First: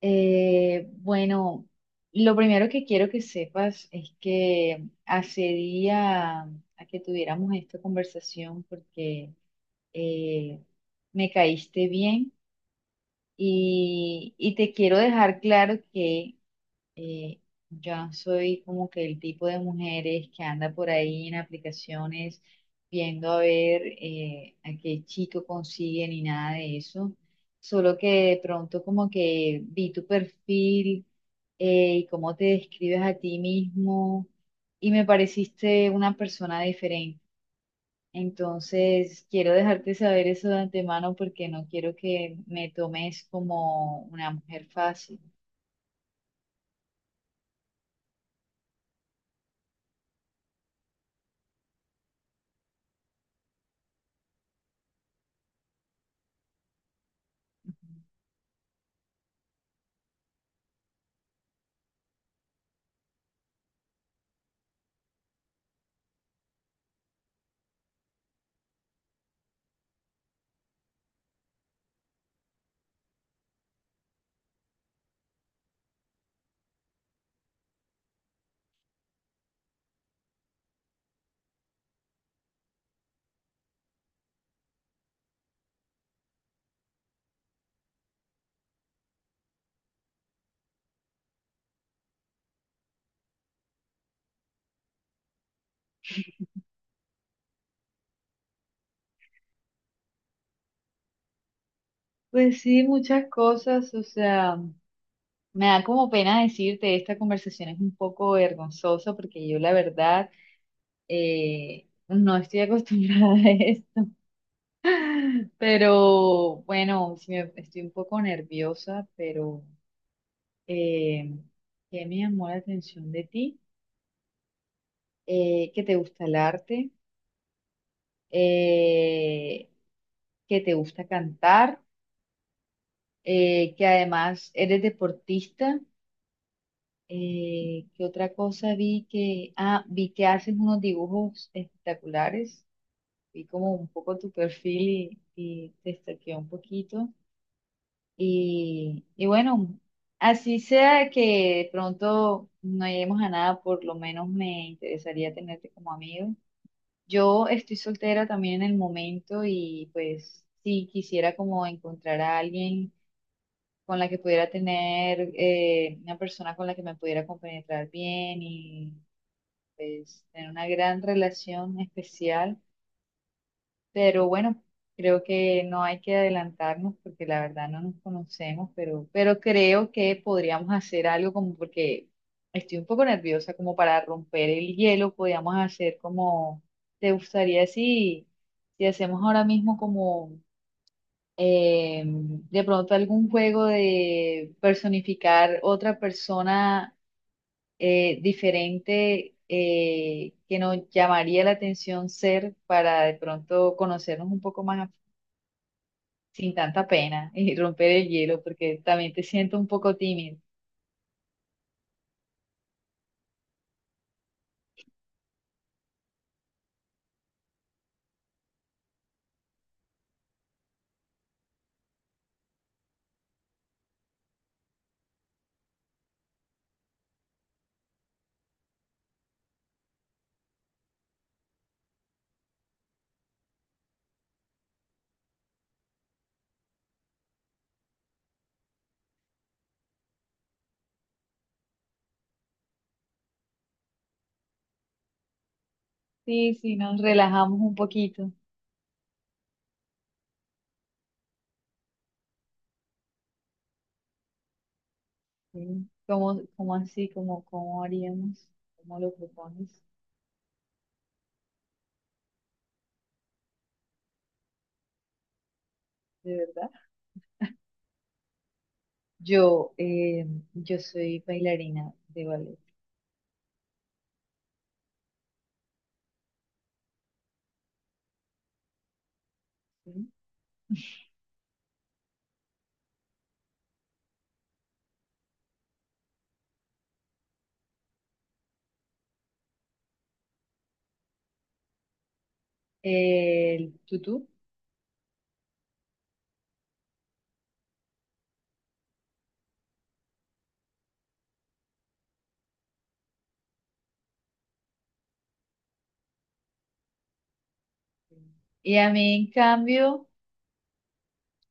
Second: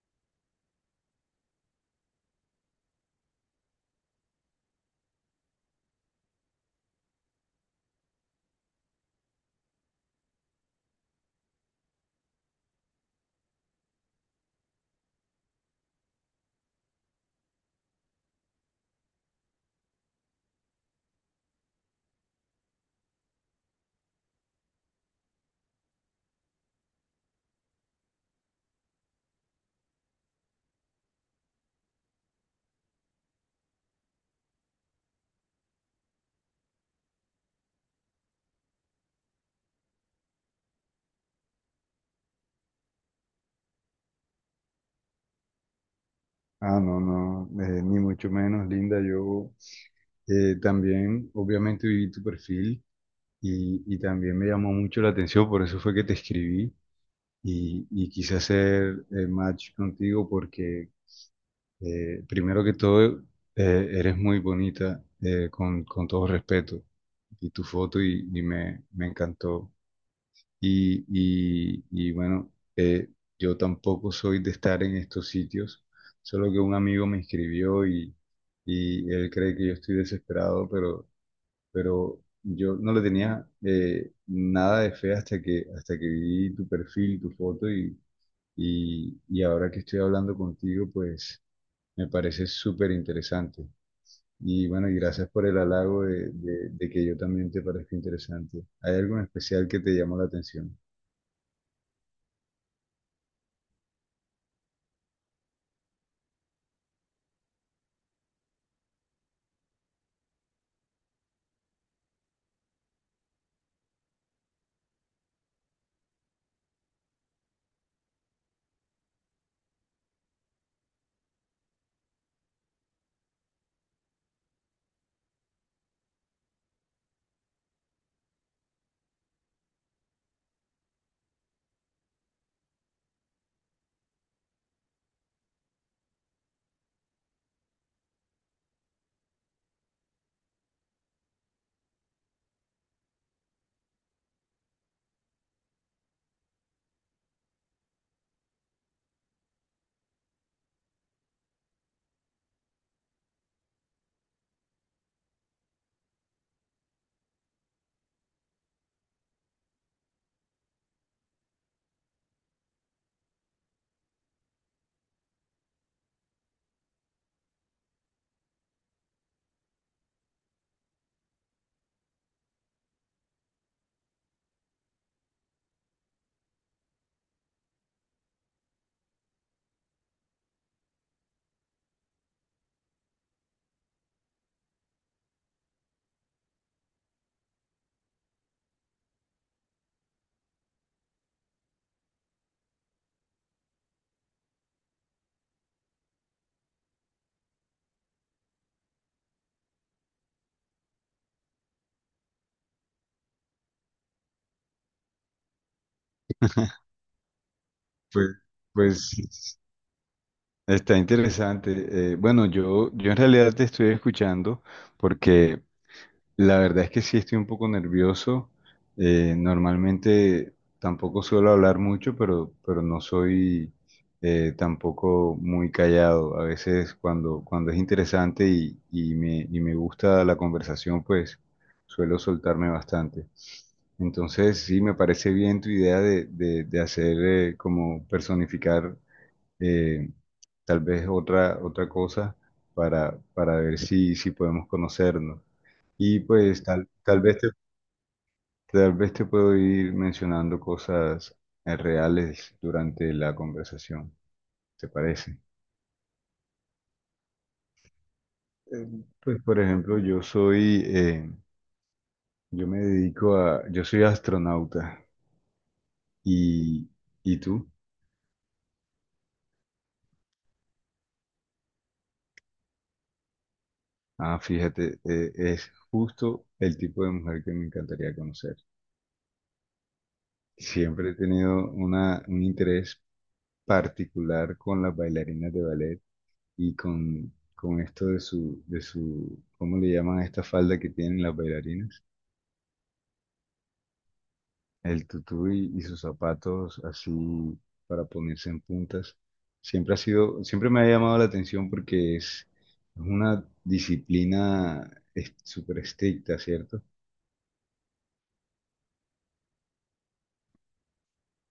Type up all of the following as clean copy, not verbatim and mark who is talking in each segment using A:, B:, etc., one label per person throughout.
A: Eh, bueno, lo primero que quiero que sepas es que accedía a que tuviéramos esta conversación porque eh, me caíste bien y te quiero dejar claro que eh, ya soy como que el tipo de mujeres que anda por ahí en aplicaciones viendo a ver a qué chico consigue ni nada de eso. Solo que de pronto como que vi tu perfil y cómo te describes a ti mismo y me pareciste una persona diferente. Entonces, quiero dejarte saber eso de antemano porque no quiero que me tomes como una mujer fácil.
B: Ah, no, no, ni mucho menos, Linda. Yo también, obviamente, vi tu perfil y también me llamó mucho la atención, por eso fue que te escribí y quise hacer match contigo porque, primero que todo, eres muy bonita, con todo respeto, y tu foto y, y me encantó. Y bueno, yo tampoco soy de estar en estos sitios, solo que un amigo me escribió y él cree que yo estoy desesperado, pero yo no le tenía nada de fe hasta que vi tu perfil, tu foto y ahora que estoy hablando contigo, pues me parece súper interesante. Y bueno, y gracias por el halago de, de que yo también te parezca interesante. ¿Hay algo en especial que te llamó la atención?
A: Pues sí, muchas cosas, o sea, me da como pena decirte, esta conversación es un poco vergonzosa porque yo la verdad no estoy acostumbrada a esto, pero bueno, estoy un poco nerviosa, pero eh, ¿qué me llamó la atención de ti? Que te gusta el arte, eh, que te gusta cantar, que además eres deportista. ¿Qué otra cosa vi que, ah, vi que haces unos dibujos espectaculares, vi como un poco tu perfil y te stalkeé un poquito. Y bueno, así sea que de pronto no lleguemos a nada, por lo menos me interesaría tenerte como amigo. Yo estoy soltera también en el momento y pues sí quisiera como encontrar a alguien con la que pudiera tener una persona con la que me pudiera compenetrar bien y pues tener una gran relación especial, pero bueno, creo que no hay que adelantarnos porque la verdad no nos conocemos, pero creo que podríamos hacer algo como porque estoy un poco nerviosa, como para romper el hielo, podríamos hacer como, ¿te gustaría si, si hacemos ahora mismo como... de pronto algún juego de personificar otra persona diferente que nos llamaría la atención ser para de pronto conocernos un poco más sin tanta pena y romper el
B: Pues,
A: hielo, porque también te
B: pues
A: siento un poco tímido?
B: está interesante. Bueno, yo en realidad te estoy escuchando porque la verdad es que sí estoy un poco nervioso. Normalmente tampoco suelo hablar mucho, pero no soy tampoco muy callado. A veces cuando es interesante y, y me gusta la conversación, pues suelo soltarme bastante. Entonces, sí, me parece bien tu idea de hacer como personificar, eh, tal vez otra cosa para ver si, si podemos conocernos. Y
A: Sí,
B: pues
A: sí, nos relajamos un poquito.
B: tal vez te puedo ir mencionando cosas reales durante la conversación, ¿te parece?
A: Sí. ¿Cómo, cómo así? ¿Cómo, cómo haríamos?
B: Eh,
A: ¿Cómo lo
B: Pues por
A: propones?
B: ejemplo, yo me dedico a, yo soy astronauta
A: ¿De verdad?
B: y, ¿y tú?
A: Yo, eh, yo soy bailarina de ballet,
B: Ah, fíjate, es justo el tipo de mujer que me encantaría conocer.
A: ¿sí?
B: Siempre he tenido una, un interés particular con las bailarinas de ballet y con esto de su, ¿cómo le llaman a esta falda que tienen las bailarinas?
A: El tutú.
B: El tutú y sus zapatos así para ponerse en puntas. Siempre ha sido, siempre me ha llamado la atención porque es una disciplina es- súper estricta, ¿cierto?
A: Y a mí, en cambio,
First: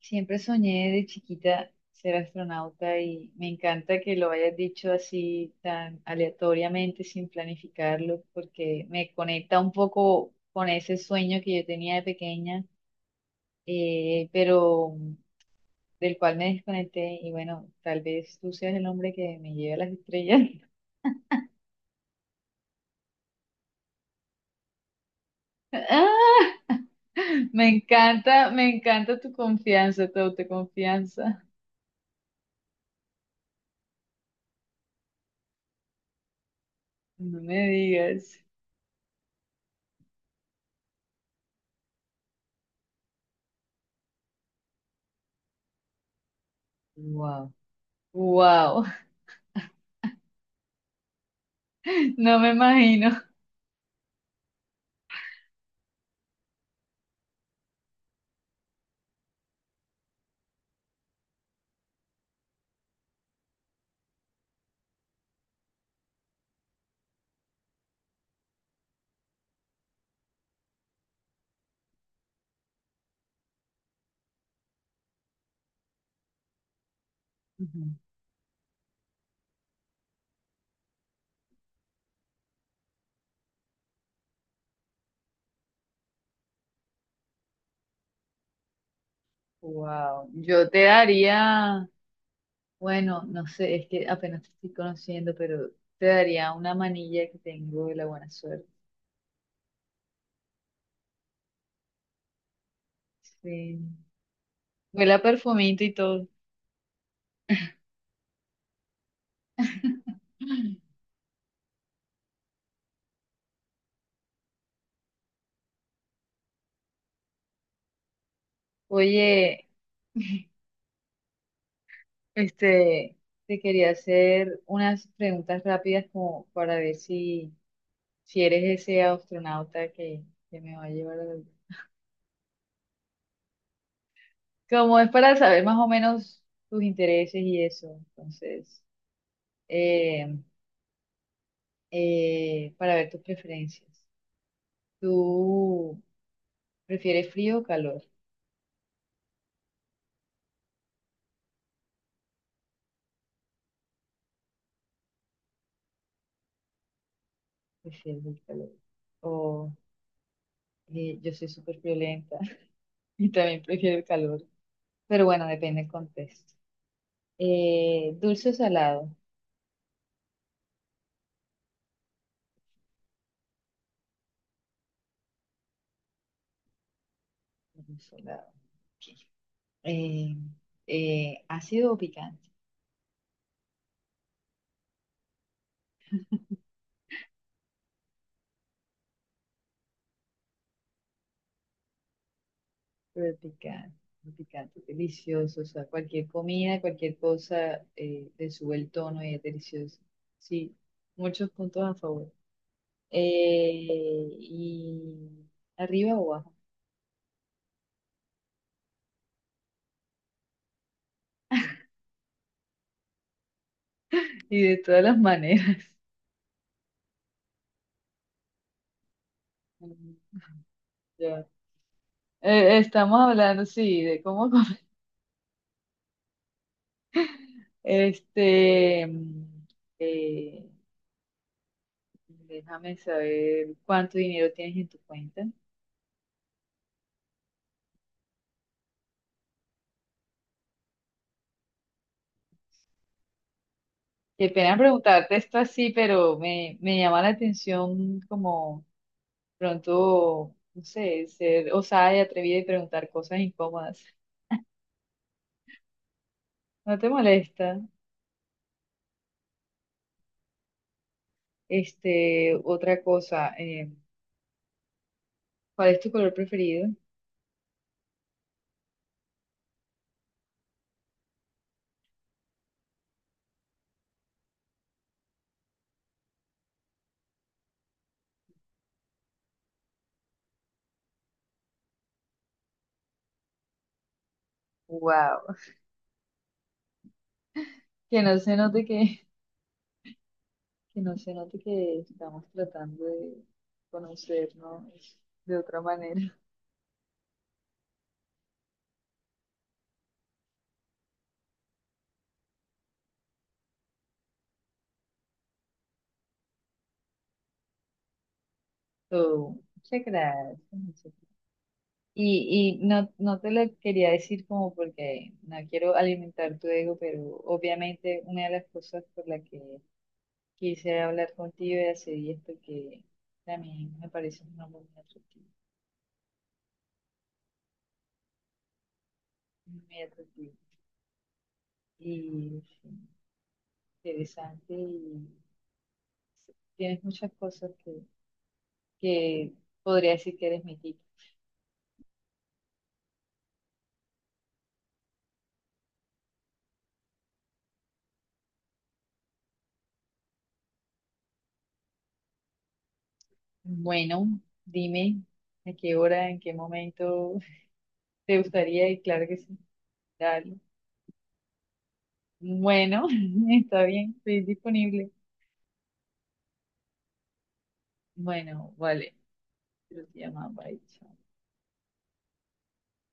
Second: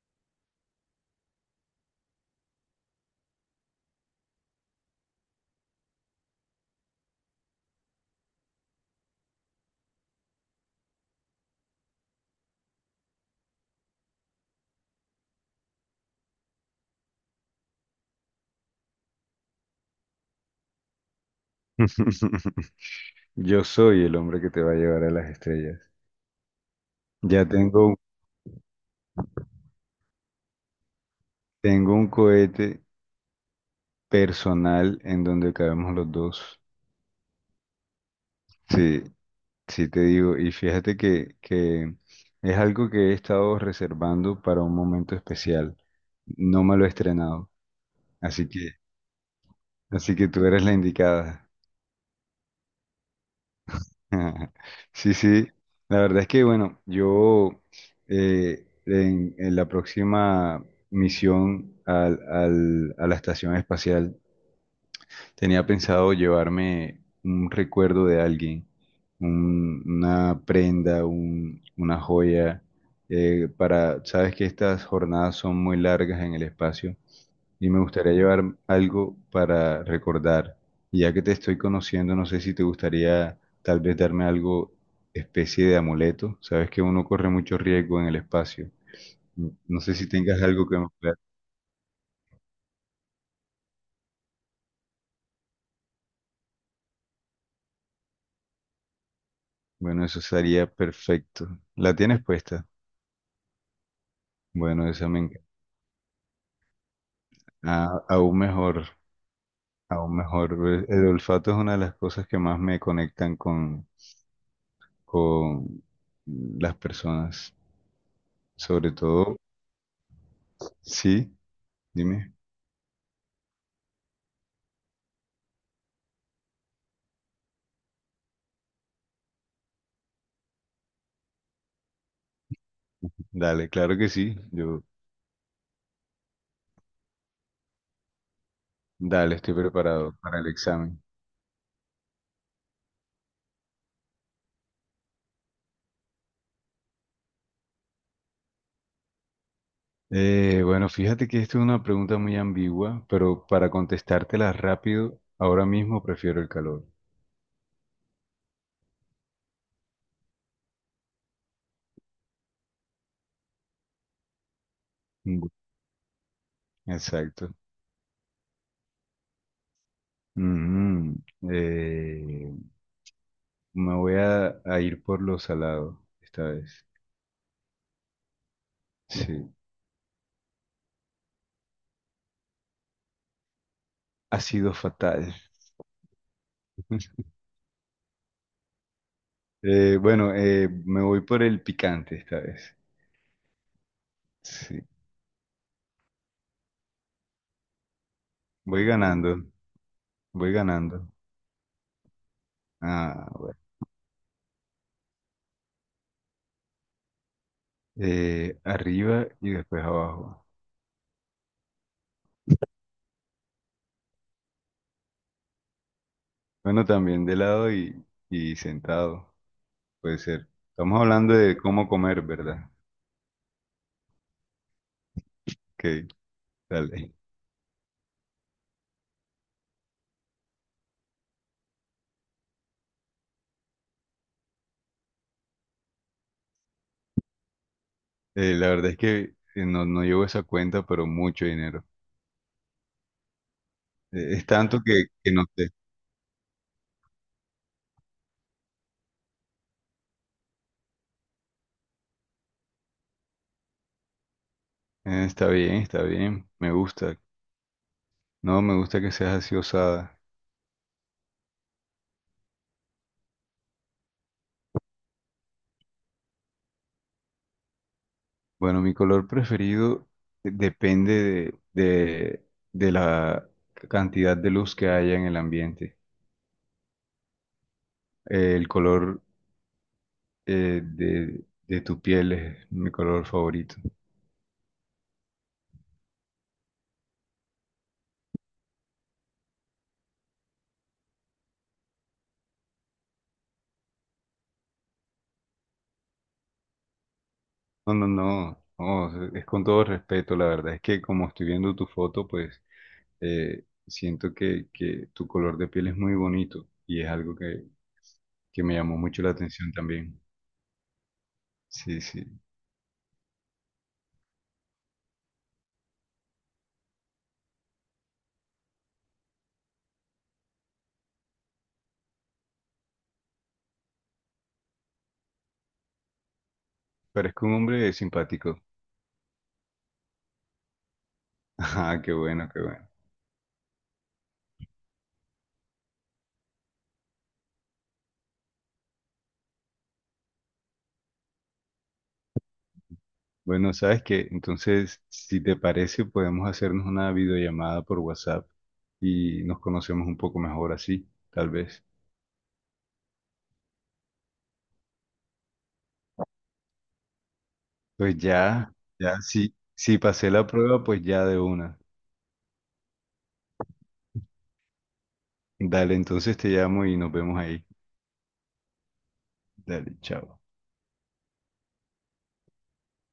A: siempre soñé de chiquita ser astronauta y me encanta que lo hayas dicho así tan aleatoriamente, sin planificarlo, porque me conecta un poco con ese sueño que yo tenía de pequeña, pero del cual me desconecté y bueno, tal vez tú seas el hombre que me lleve a las estrellas.
B: Yo soy el hombre que te va a llevar a las estrellas.
A: ¡Ah!
B: Ya tengo,
A: Me encanta tu confianza, tu autoconfianza.
B: tengo un cohete personal en donde cabemos los dos.
A: No me digas.
B: Sí, sí te digo, y fíjate que es algo que he estado reservando para un momento especial. No me lo he estrenado,
A: Wow.
B: así que,
A: Wow.
B: así que tú eres la indicada.
A: No me imagino.
B: Sí, sí, la verdad es que, bueno, yo en la próxima misión a la estación espacial, tenía pensado llevarme un recuerdo de alguien, una prenda, una joya, para, sabes que estas jornadas son muy largas en el espacio y me gustaría llevar algo para recordar. Y ya que te estoy conociendo, no sé si te gustaría tal vez darme algo, especie de amuleto. Sabes que uno corre mucho riesgo en el espacio. No sé si
A: Wow,
B: tengas algo
A: yo
B: que
A: te
B: me pueda-
A: daría, bueno, no sé, es que apenas te estoy conociendo, pero te daría una manilla que tengo de la buena suerte.
B: Bueno, eso sería perfecto. ¿La tienes puesta?
A: Sí.
B: Bueno, esa
A: Huele a
B: me...
A: perfumito y todo.
B: Ah, aún mejor, aún mejor. El olfato es una de las cosas que más me conectan con las personas. Sobre todo,
A: Oye,
B: sí, dime,
A: este, te quería hacer unas preguntas rápidas como para ver si, si eres ese astronauta que me va a llevar a la luna.
B: dale, claro que sí. Yo,
A: Como es para saber más o menos tus intereses y eso. Entonces,
B: dale, estoy preparado
A: eh,
B: para el examen.
A: para ver tus preferencias. ¿Tú prefieres frío o calor?
B: Bueno, fíjate que esta es una pregunta muy ambigua, pero para contestártela rápido, ahora mismo prefiero el calor.
A: Prefiero el calor. O yo soy súper violenta y también prefiero el calor. Pero bueno,
B: Mm,
A: depende del contexto.
B: exacto.
A: ¿Dulce o salado?
B: Mm, eh, me voy a ir por lo salado esta vez.
A: Dulce o salado. Ok.
B: Sí.
A: Eh, ¿Ácido o picante?
B: Ha sido fatal. Bueno, me voy por el picante esta vez.
A: Pero picante, picante,
B: Sí,
A: delicioso. O sea, cualquier comida, cualquier cosa, le sube
B: voy
A: el tono y es
B: ganando,
A: delicioso.
B: voy
A: Sí,
B: ganando.
A: muchos puntos a favor.
B: Ah, bueno.
A: Y arriba o abajo,
B: Arriba y después abajo.
A: y de todas las maneras.
B: Bueno, también de lado y sentado,
A: Mm.
B: puede ser. Estamos hablando
A: Ya.
B: de cómo comer, ¿verdad?
A: Estamos hablando, sí, de cómo comer.
B: Ok, dale.
A: Este, mm, eh, déjame saber cuánto dinero tienes en tu cuenta.
B: La verdad es que no, no llevo esa cuenta, pero mucho dinero. Es
A: Qué pena
B: tanto que
A: preguntarte
B: no
A: esto
B: sé.
A: así, pero me llama la atención como pronto, no sé, ser osada y atrevida y preguntar cosas incómodas.
B: Está bien, me
A: No te
B: gusta.
A: molesta.
B: No, me gusta que seas así osada.
A: Este, otra cosa, ¿cuál es tu color preferido?
B: Bueno, mi color preferido depende de, de- de la cantidad de luz que haya en el ambiente. El color de tu piel es mi color favorito.
A: Wow. Que no se note que no se note que estamos tratando de conocernos de otra manera.
B: No, no, no, no, es con todo respeto, la verdad es que como estoy viendo tu foto, pues siento que tu color de piel es muy bonito y es algo que me llamó mucho la
A: Oh,
B: atención
A: muchas
B: también.
A: gracias. Muchas gracias.
B: Sí, sí,
A: Y no, no te lo quería decir como porque no quiero alimentar tu ego, pero obviamente una de las cosas por la que quise hablar contigo y hacer esto que también me parece un hombre
B: parezco un hombre simpático.
A: muy atractivo
B: Ah, qué bueno, qué
A: y
B: bueno.
A: sí, interesante y tienes muchas cosas que podría decir que eres mi tipo.
B: Bueno, sabes que entonces, si te parece, podemos hacernos una videollamada por WhatsApp y nos conocemos un poco mejor así, tal vez.
A: Bueno, dime a qué hora, en qué momento
B: Pues
A: te
B: ya,
A: gustaría y
B: ya,
A: claro que
B: si,
A: sí,
B: si pasé la
A: dale.
B: prueba, pues ya de una.
A: Bueno, está bien, estoy disponible.
B: Dale, entonces te llamo y nos vemos ahí.
A: Bueno, vale,
B: Dale,
A: pero te
B: chao.
A: llamaba, bye, chao.